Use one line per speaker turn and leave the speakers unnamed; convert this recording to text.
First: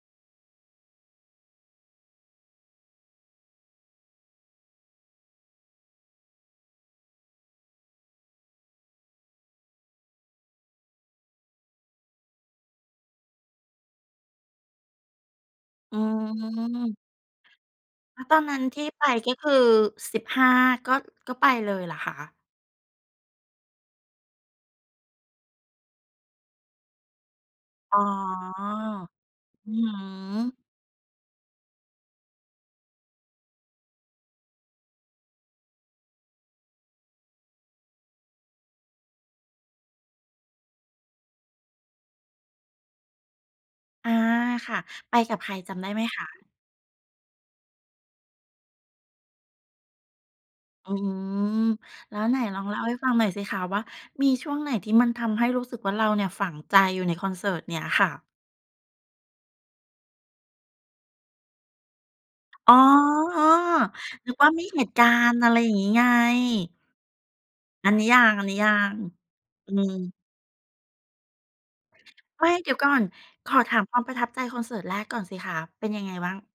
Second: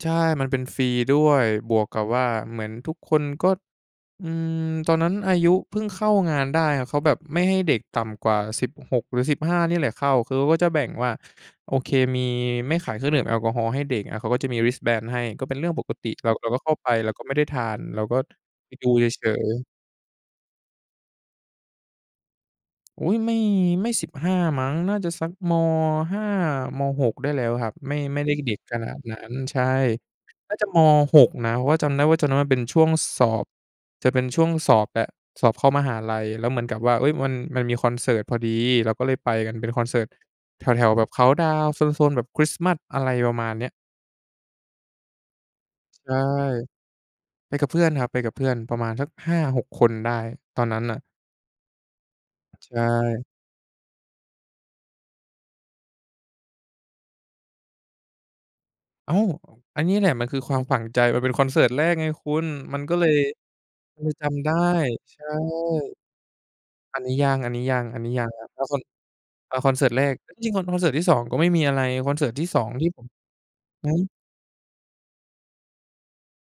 ใช่ มันเป็นฟรีด้วย บวกกับว่าเหมือนทุกคนก็ อืม ตอนนั้นอายุเพิ่งเข้างานได้ เขาแบบไม่ให้เด็กต่ำกว่า 16 หรือ 15 เนี่ยแหละเข้า คือเขาก็จะแบ่งว่า โอเค มี ไม่ขายเครื่องดื่มแอลกอฮอล์ให้เด็ก อา เขาก็จะมี Wristband ให้ ก็เป็นเรื่องปก
อื
ติ เรา เราก็เข้าไป
ม
เราก็ไม่ได้ทาน เราก็
แล้วตอนนั้น
ไป
ที
ด
่
ู
ไป
เฉ
ก็ค
ย
ือ
ๆ
15 ก็ ก็ไปเลยเหรอคะ?
อุ๊ย ไม่ ไม่ 15 มั้ง น่าจะสัก ม. 5 ม. 6 ได้แล้วครับ ไม
อ
่
๋อ
ไม่ได้เด็กขนาดนั้น ใช่
อือฮ
น่
ึ
าจะ ม. 6 นะ เพราะว่าจำได้ว่าตอน นั้นมันเป็นช่วงสอบ จะเป็นช่วงสอบแบบสอบเข้ามหาลัย แล้วเหมือนกับว่า เอ๊ย มัน มันมีคอนเสิร์ตพอดี เราก็เลยไปกัน เป็นคอนเสิร์ตแถว ๆ แบบเคานต์ดาวน์ โซน ๆ แบบคริสต์มาส อะไรประมาณเนี้ย
อา ค่ะ ไปกับใครจำได้ไหม
ใช่
คะ?
ไปกับเพื่อนครับ ไปกับเพื่อนประมาณสัก 5-6 คนได้ตอนนั้น
อื
น่ะ
อ แล้วไหนลอ
ใ
ง
ช
เล่าให้ฟังห
่
น่อยสิคะ ว่ามีช่วงไหนที่มันทำให้รู้สึกว่าเราเนี่ยฝังใจอยู่ในคอนเสิร์ตเนี้ยค่ะ?
อ้าว อ อันนี้แหละมันคือความฝังใจ มันเป็นคอนเสิร์ตแรกไงคุณ
อ๋อ
มันก็เลย ก็เลยจ
นึก
ำ
ว่
ได
า
้
มีเหตุกา
ใช่
รณ์ อะไรอย่างงี้ไง
อันนี้ยัง อันนี้ยัง
อัน
อั
น
น
ี้
นี้
ยั
ยัง
ง อ
ค
ั
รั
น
บ
นี้
แล้
ย
ว
ั
คอน
ง
เอาค
อื
อนเสิร์ตแร
ม
ก เอ๊ย จริง ๆ คอน คอนเสิร์ตที่ 2 ก็ไม่มีอะไร คอนเสิร์ตท
ไม
ี่
่
สอ
เด
ง
ี๋ยว
ที
ก
่
่อ
ผ
น
ม
ขอถาม
อือ
คว
ฮ
าม
ึ
ประทับใจคอนเสิร์ตแรกก่อนสิคะเป็นยังไงบ้าง?